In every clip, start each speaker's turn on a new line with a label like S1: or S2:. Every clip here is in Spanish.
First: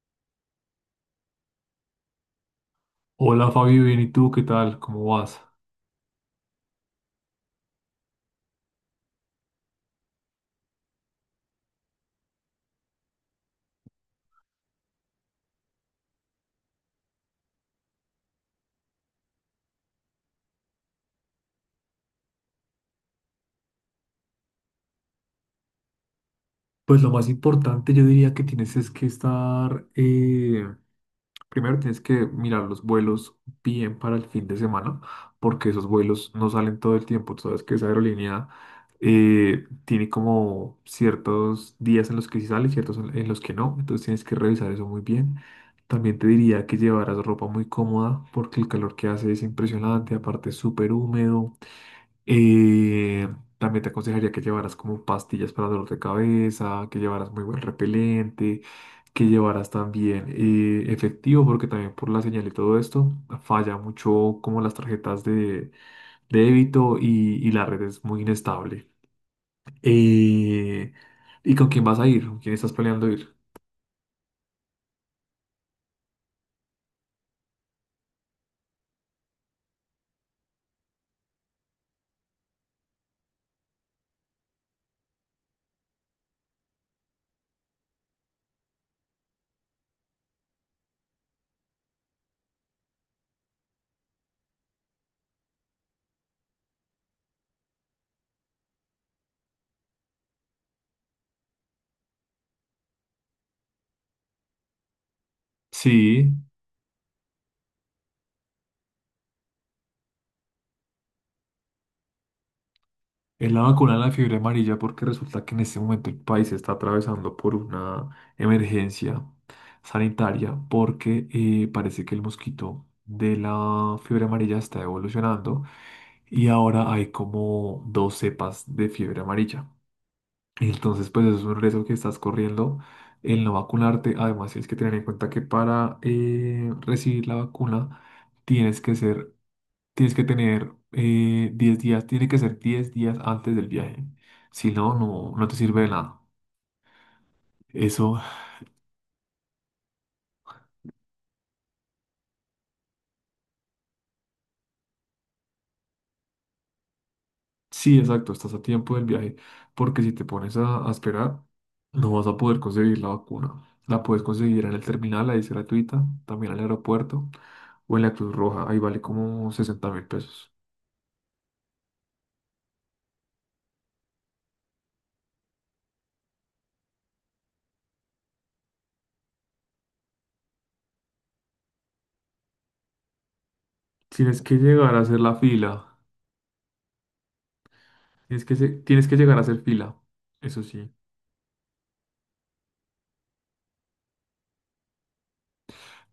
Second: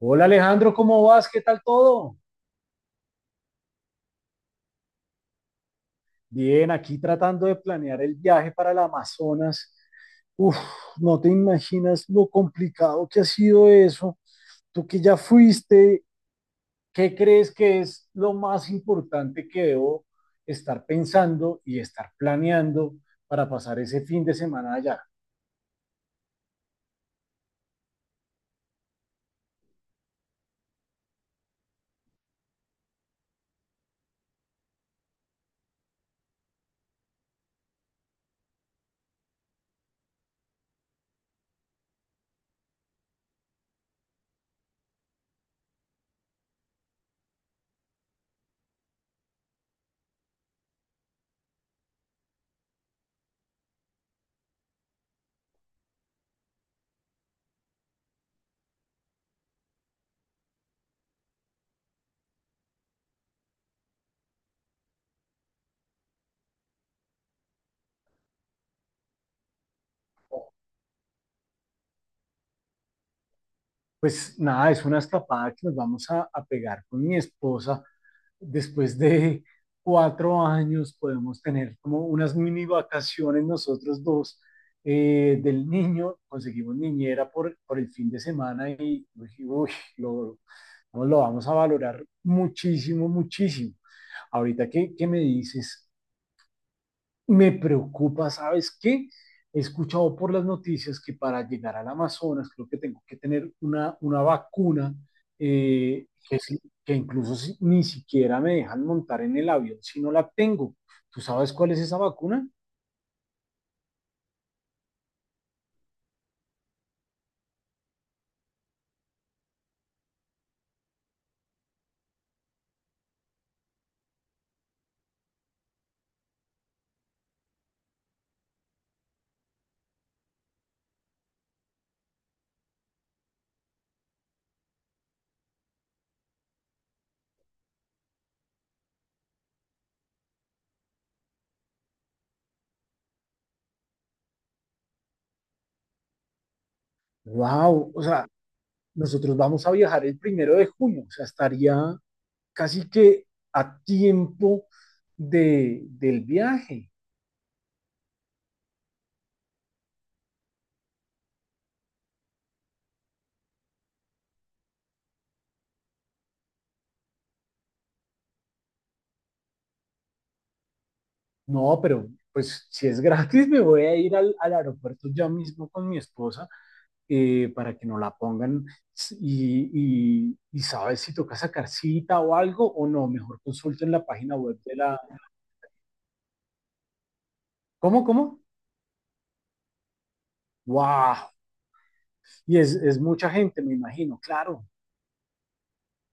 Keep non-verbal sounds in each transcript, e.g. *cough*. S1: Hola Alejandro, ¿cómo vas? ¿Qué tal todo?
S2: Hola Fabio, bien, ¿y tú qué tal? ¿Cómo vas?
S1: Bien, aquí tratando de planear el viaje para el Amazonas. Uf, no te imaginas lo complicado que ha sido eso. Tú que ya fuiste, ¿qué crees que es lo más importante que debo estar pensando y estar planeando para pasar ese fin de semana allá?
S2: Pues lo más importante yo diría que tienes es que estar, primero tienes que mirar los vuelos bien para el fin de semana, porque esos vuelos no salen todo el tiempo. Tú sabes que esa aerolínea tiene como ciertos días en los que sí sale, ciertos en los que no. Entonces tienes que revisar eso muy bien. También te diría que llevaras ropa muy cómoda, porque el calor que hace es impresionante, aparte es súper húmedo. Eh, También te aconsejaría que llevaras como pastillas para dolor de cabeza, que llevaras muy buen repelente, que llevaras también efectivo, porque también por la señal y todo esto falla mucho como las tarjetas de débito y la red es muy inestable. Eh, ¿Y con quién vas a ir? ¿Con quién estás planeando ir?
S1: Pues nada, es una escapada que nos vamos a, pegar con mi esposa después de 4 años podemos tener como unas mini vacaciones nosotros dos del niño, conseguimos niñera por, el fin de semana y uy, uy, lo, no, lo vamos a valorar muchísimo, muchísimo. Ahorita que me dices me preocupa, ¿sabes qué? He escuchado por las noticias que para llegar al Amazonas creo que tengo que tener una, vacuna
S2: Sí.
S1: que, que incluso ni siquiera me dejan montar en el avión si no la tengo. ¿Tú sabes cuál es esa vacuna?
S2: Es la vacuna de la fiebre amarilla porque resulta que en este momento el país está atravesando por una emergencia sanitaria porque parece que el mosquito de la fiebre amarilla está evolucionando y ahora hay como dos cepas de fiebre amarilla. Entonces, pues eso es un riesgo que estás corriendo el no vacunarte. Además, tienes que tener en cuenta que para recibir la vacuna tienes que ser tienes que tener 10 días, tiene que ser 10 días antes del viaje. Si no, no, no te sirve de nada.
S1: ¡Wow! O
S2: Eso,
S1: sea, nosotros vamos a viajar el 1 de junio, o sea, estaría casi que a tiempo de, del viaje.
S2: *laughs* sí, exacto, estás a tiempo del viaje, porque si te pones a esperar, no vas a poder conseguir la vacuna. La puedes conseguir en el terminal, ahí es gratuita, también al aeropuerto o en la Cruz Roja, ahí vale como 60.000 pesos.
S1: No, pero pues si es gratis me voy a ir al, aeropuerto ya mismo con mi esposa para que no la pongan y, sabes si toca sacar cita o algo o no, mejor consulten la página
S2: Tienes que
S1: web de
S2: llegar a
S1: la...
S2: hacer la fila,
S1: ¿Cómo, cómo?
S2: tienes que llegar a hacer fila, eso sí.
S1: ¡Wow! Y es mucha gente, me imagino, claro.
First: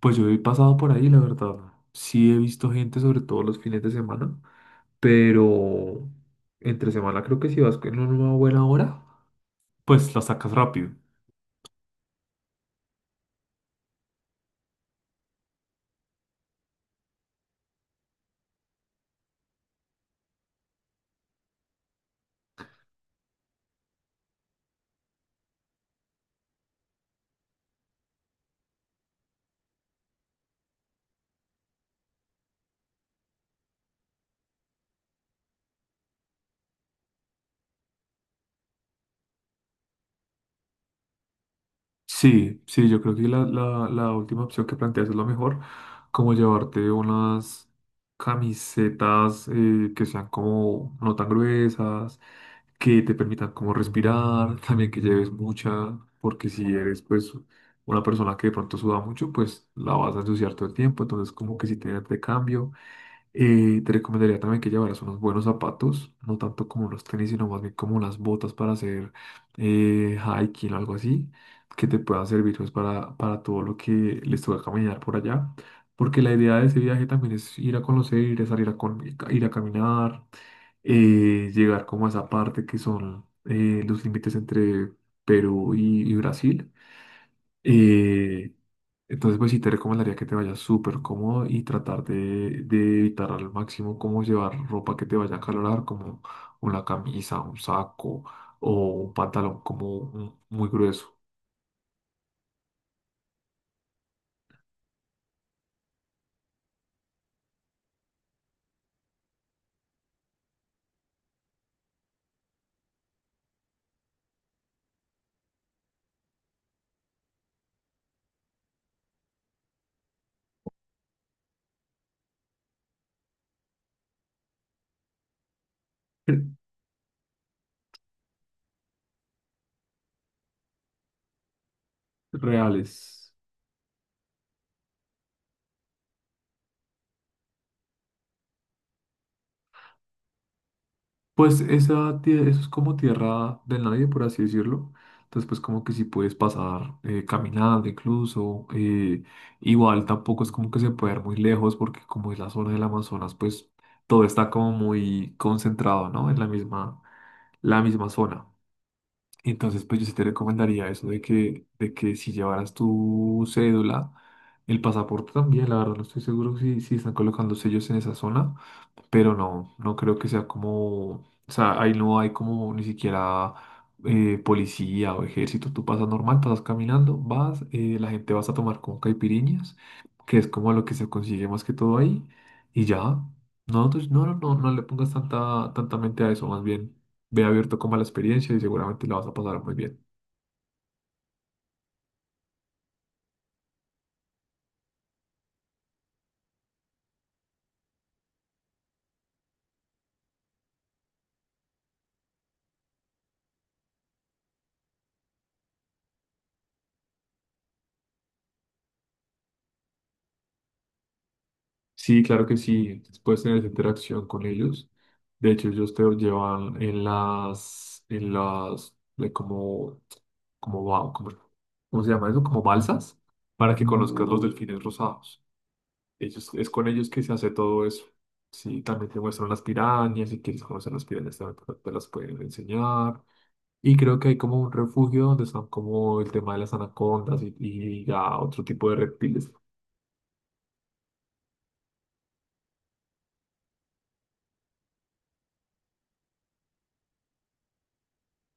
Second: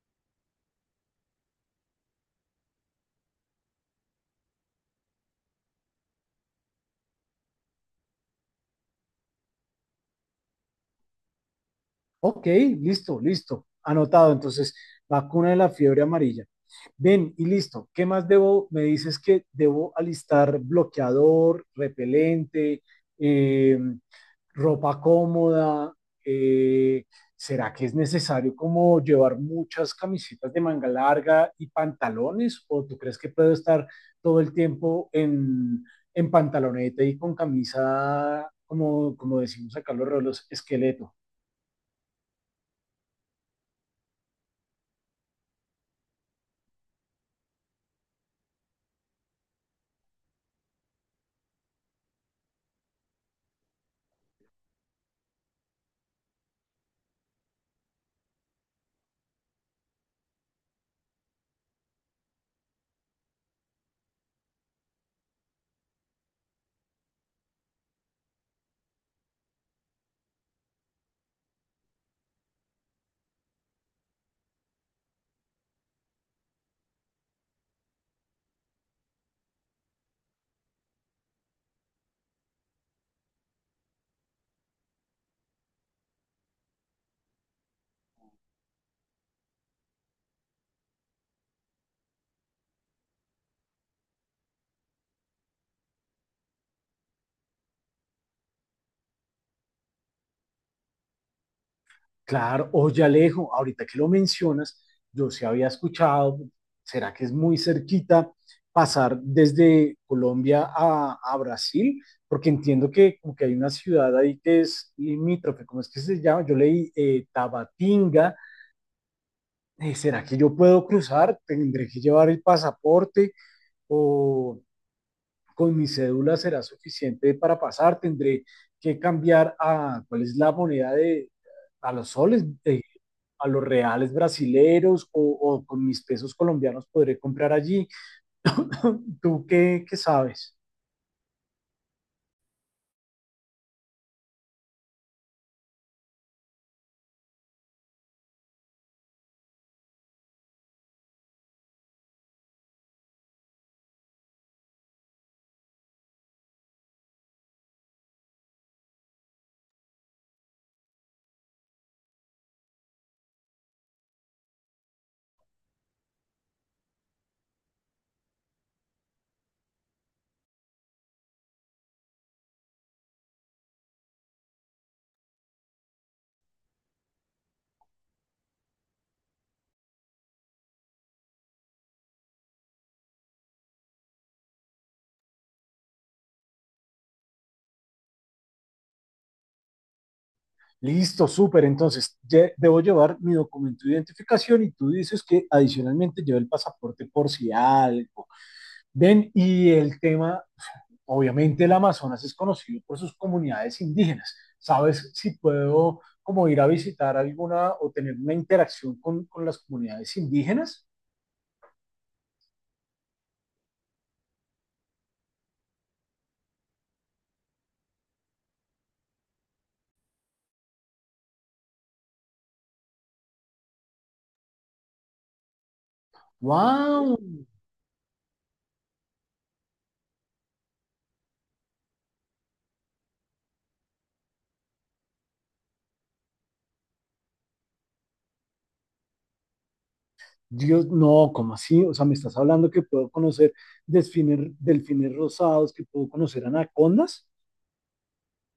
S2: Pues yo he pasado por ahí, la verdad. Sí he visto gente, sobre todo los fines de semana, pero entre semana creo que si vas en una buena hora, pues la sacas rápido.
S1: Ok, listo, listo, anotado. Entonces, vacuna de la fiebre amarilla. Ven, y listo. ¿Qué más debo? Me dices que debo alistar bloqueador, repelente, eh, ropa cómoda. eh, ¿Será que es necesario como llevar muchas camisetas de manga larga y pantalones? ¿O tú crees que puedo estar todo el tiempo en, pantaloneta y con camisa, como, decimos acá los rolos, esqueleto?
S2: Sí, sí, yo creo que la última opción que planteas es la mejor, como llevarte unas camisetas que sean como no tan gruesas, que te permitan como respirar, también que lleves mucha, porque si eres pues una persona que de pronto suda mucho, pues la vas a ensuciar todo el tiempo, entonces como que si tienes de cambio. Te recomendaría también que llevaras unos buenos zapatos, no tanto como los tenis, sino más bien como unas botas para hacer hiking o algo así, que te puedan servir pues, para todo lo que les toca caminar por allá. Porque la idea de ese viaje también es ir a conocer, ir a ir a caminar, llegar como a esa parte que son los límites entre Perú y Brasil. eh, entonces, pues sí te recomendaría que te vayas súper cómodo y tratar de evitar al máximo como llevar ropa que te vaya a acalorar, como una camisa, un saco o un pantalón muy grueso.
S1: Claro, oye Alejo, ahorita que lo mencionas, yo sí había escuchado, ¿será que es muy cerquita pasar desde Colombia a, Brasil? Porque entiendo que como que hay una ciudad ahí que es limítrofe, ¿cómo es que se llama? Yo leí Tabatinga. ¿Será que yo puedo cruzar? ¿Tendré que llevar el pasaporte? Con mi cédula será
S2: *laughs*
S1: suficiente para pasar, tendré que cambiar a, ¿cuál es la moneda de, a los soles,
S2: Reales.
S1: a los reales brasileros o, con mis pesos colombianos podré comprar allí? *coughs* *laughs* ¿Tú qué sabes?
S2: Eso es como tierra de nadie, por así decirlo. Entonces, pues como que si puedes pasar caminando incluso. Igual tampoco es como que se puede ir muy lejos, porque como es la zona del Amazonas, pues todo está como muy concentrado, ¿no? En la misma zona. Entonces, pues yo sí te recomendaría eso de que si llevaras tu cédula, el pasaporte también, la verdad no estoy seguro si, si están colocando sellos en esa zona, pero no, no creo que sea como, o sea, ahí no hay como ni siquiera policía o ejército, tú pasas normal, pasas caminando, vas, la gente vas a tomar con caipiriñas, que es como lo que se consigue más que todo ahí, y ya. No, entonces, no, no, no, no le pongas tanta, tanta mente a eso, más bien. Ve abierto como a la experiencia y seguramente la vas a pasar muy bien.
S1: Listo, súper. Entonces, debo llevar mi documento de identificación y tú dices que adicionalmente llevo el pasaporte por si algo. Ven, y el tema obviamente el Amazonas es conocido por sus comunidades indígenas. ¿Sabes si puedo como ir a visitar alguna o tener una interacción con, las comunidades indígenas?
S2: Sí, claro que sí, puedes tener esa interacción con ellos. De hecho, ellos te llevan en las, de como, como, ba- como- ¿cómo se llama eso? Como balsas, para que conozcas los delfines rosados. Ellos, es con ellos
S1: ¡Wow!
S2: que se hace todo eso. Sí, también te muestran las pirañas, si quieres conocer las pirañas también te las pueden enseñar. Y creo que hay como un refugio donde están como el tema de las anacondas y ya otro tipo de reptiles.
S1: Dios, no, ¿cómo así? O sea, me estás hablando que puedo conocer delfines, delfines rosados, que puedo conocer anacondas.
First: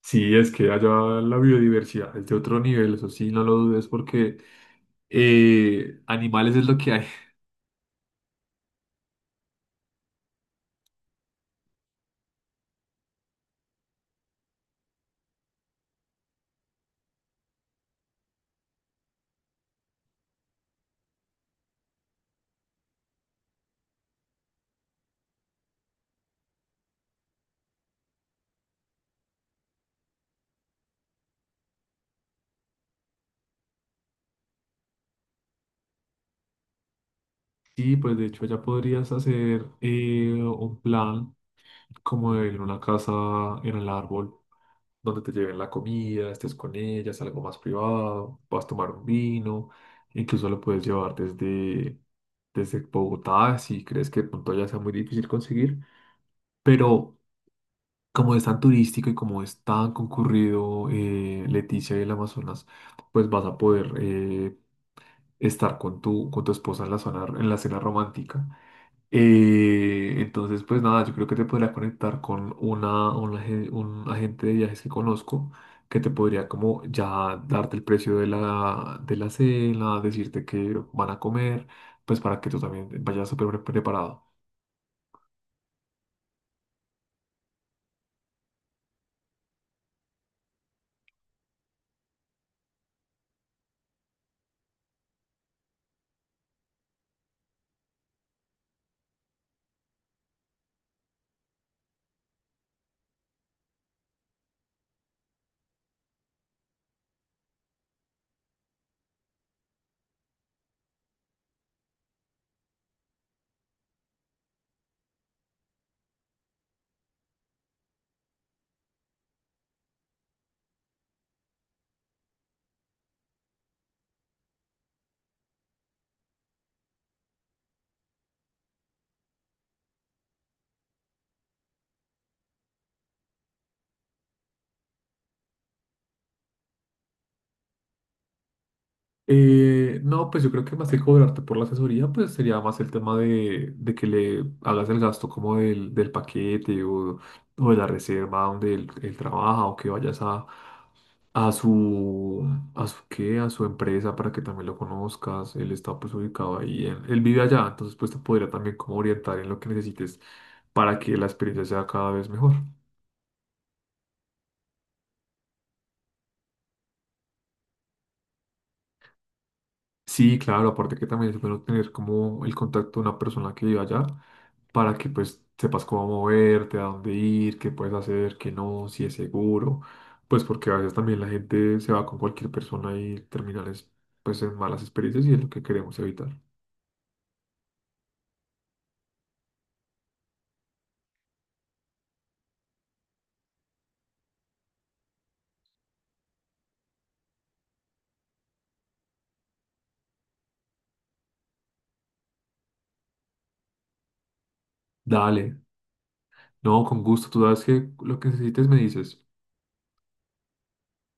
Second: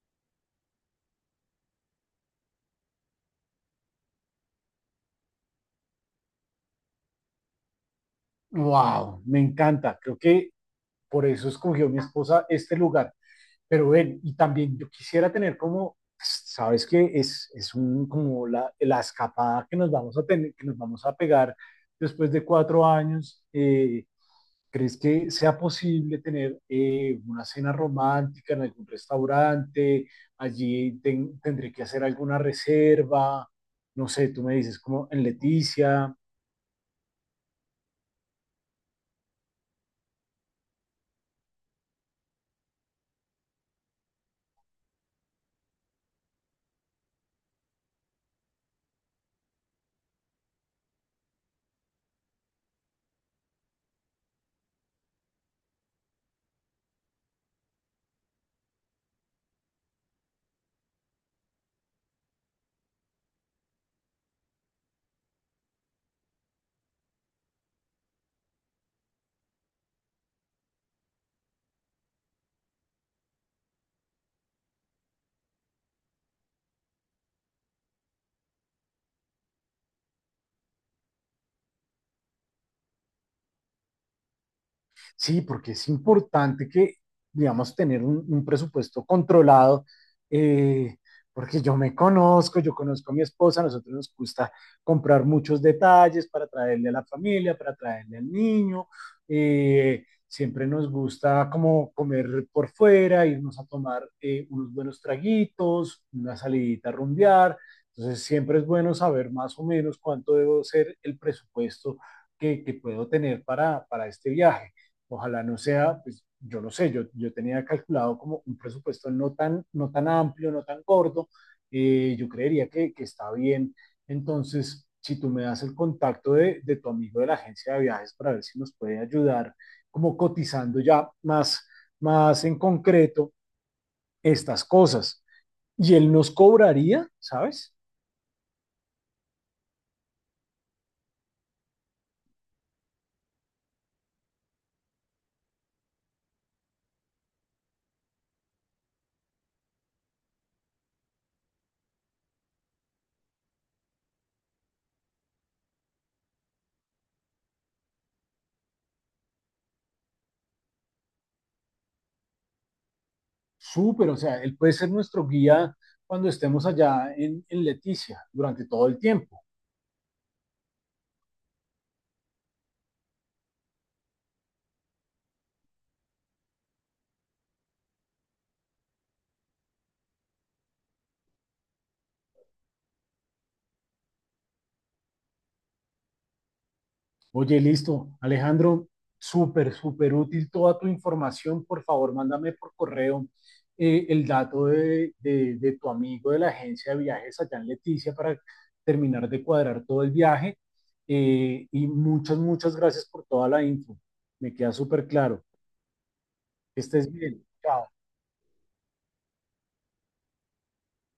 S2: Sí, es que allá la biodiversidad es de otro nivel, eso sí, no lo dudes, porque animales es lo que hay. *laughs*
S1: ¡Wow! Me encanta. Creo que por eso escogió mi esposa este lugar. Pero ven, y también yo quisiera tener como, pues, sabes que es un, como la, escapada que nos vamos a tener, que nos vamos a pegar después de 4 años. ¿Crees que sea posible tener una cena romántica en algún restaurante? Allí tendré que hacer alguna reserva. No sé, tú me dices como en Leticia.
S2: Sí, pues de hecho ya podrías hacer un plan como en una casa, en el árbol, donde te lleven la comida, estés con ellas, algo más privado, vas a tomar un vino, incluso lo puedes llevar desde, desde Bogotá, si crees que de pronto ya sea muy difícil conseguir, pero... Como es tan turístico y como es tan concurrido, Leticia y el Amazonas, pues vas a poder estar con tu esposa en la zona, en la cena romántica. Entonces, pues nada, yo creo que te podría conectar con una, un agente de viajes que conozco que te podría como ya darte el precio de la cena, decirte que van a comer, pues para que tú también vayas preparado.
S1: Sí, porque es importante que, digamos, tener un, presupuesto controlado, eh, porque yo me conozco, yo conozco a mi esposa, a nosotros nos gusta comprar muchos detalles para traerle a la familia, para traerle al niño, siempre nos gusta como comer por fuera, irnos a tomar unos buenos traguitos, una salidita a rumbear, entonces siempre es bueno saber más o menos cuánto debo ser el presupuesto que, puedo tener para, este viaje. Ojalá no sea, pues yo no sé, yo, tenía calculado como un presupuesto no tan, no tan amplio, no tan gordo, yo creería que, está bien. Entonces, si tú me das el contacto de, tu amigo de la agencia de viajes para ver si nos puede ayudar, como cotizando ya más, más en concreto estas cosas. Y él nos cobraría, ¿sabes?
S2: No, pues yo creo que más que cobrarte por la asesoría, pues sería más el tema de que le hagas el gasto como del, del paquete o de la reserva donde él trabaja, o que vayas a su, a su, ¿qué? A su empresa para que también lo conozcas. Él está pues ubicado ahí, él vive allá, entonces pues te podría también como orientar en lo que necesites para que la experiencia sea cada vez mejor.
S1: Súper, o sea, él puede ser nuestro guía cuando estemos allá en, Leticia durante todo el tiempo.
S2: Sí, claro, aparte que también es bueno tener como el contacto de una persona que vive allá para que pues sepas cómo moverte, a dónde ir, qué puedes hacer, qué no, si es seguro, pues porque a veces también la gente se va con cualquier persona y terminan pues en malas experiencias y es lo que queremos evitar.
S1: Oye, listo. Alejandro, súper, súper útil toda tu información. Por favor, mándame por correo el dato de, de tu amigo de la agencia de viajes allá en Leticia para terminar de cuadrar todo el viaje. Y muchas, muchas gracias por toda la info. Me queda súper claro.
S2: Dale,
S1: Que
S2: no, con
S1: estés
S2: gusto, tú
S1: bien.
S2: sabes que
S1: Chao.
S2: lo que necesites me dices.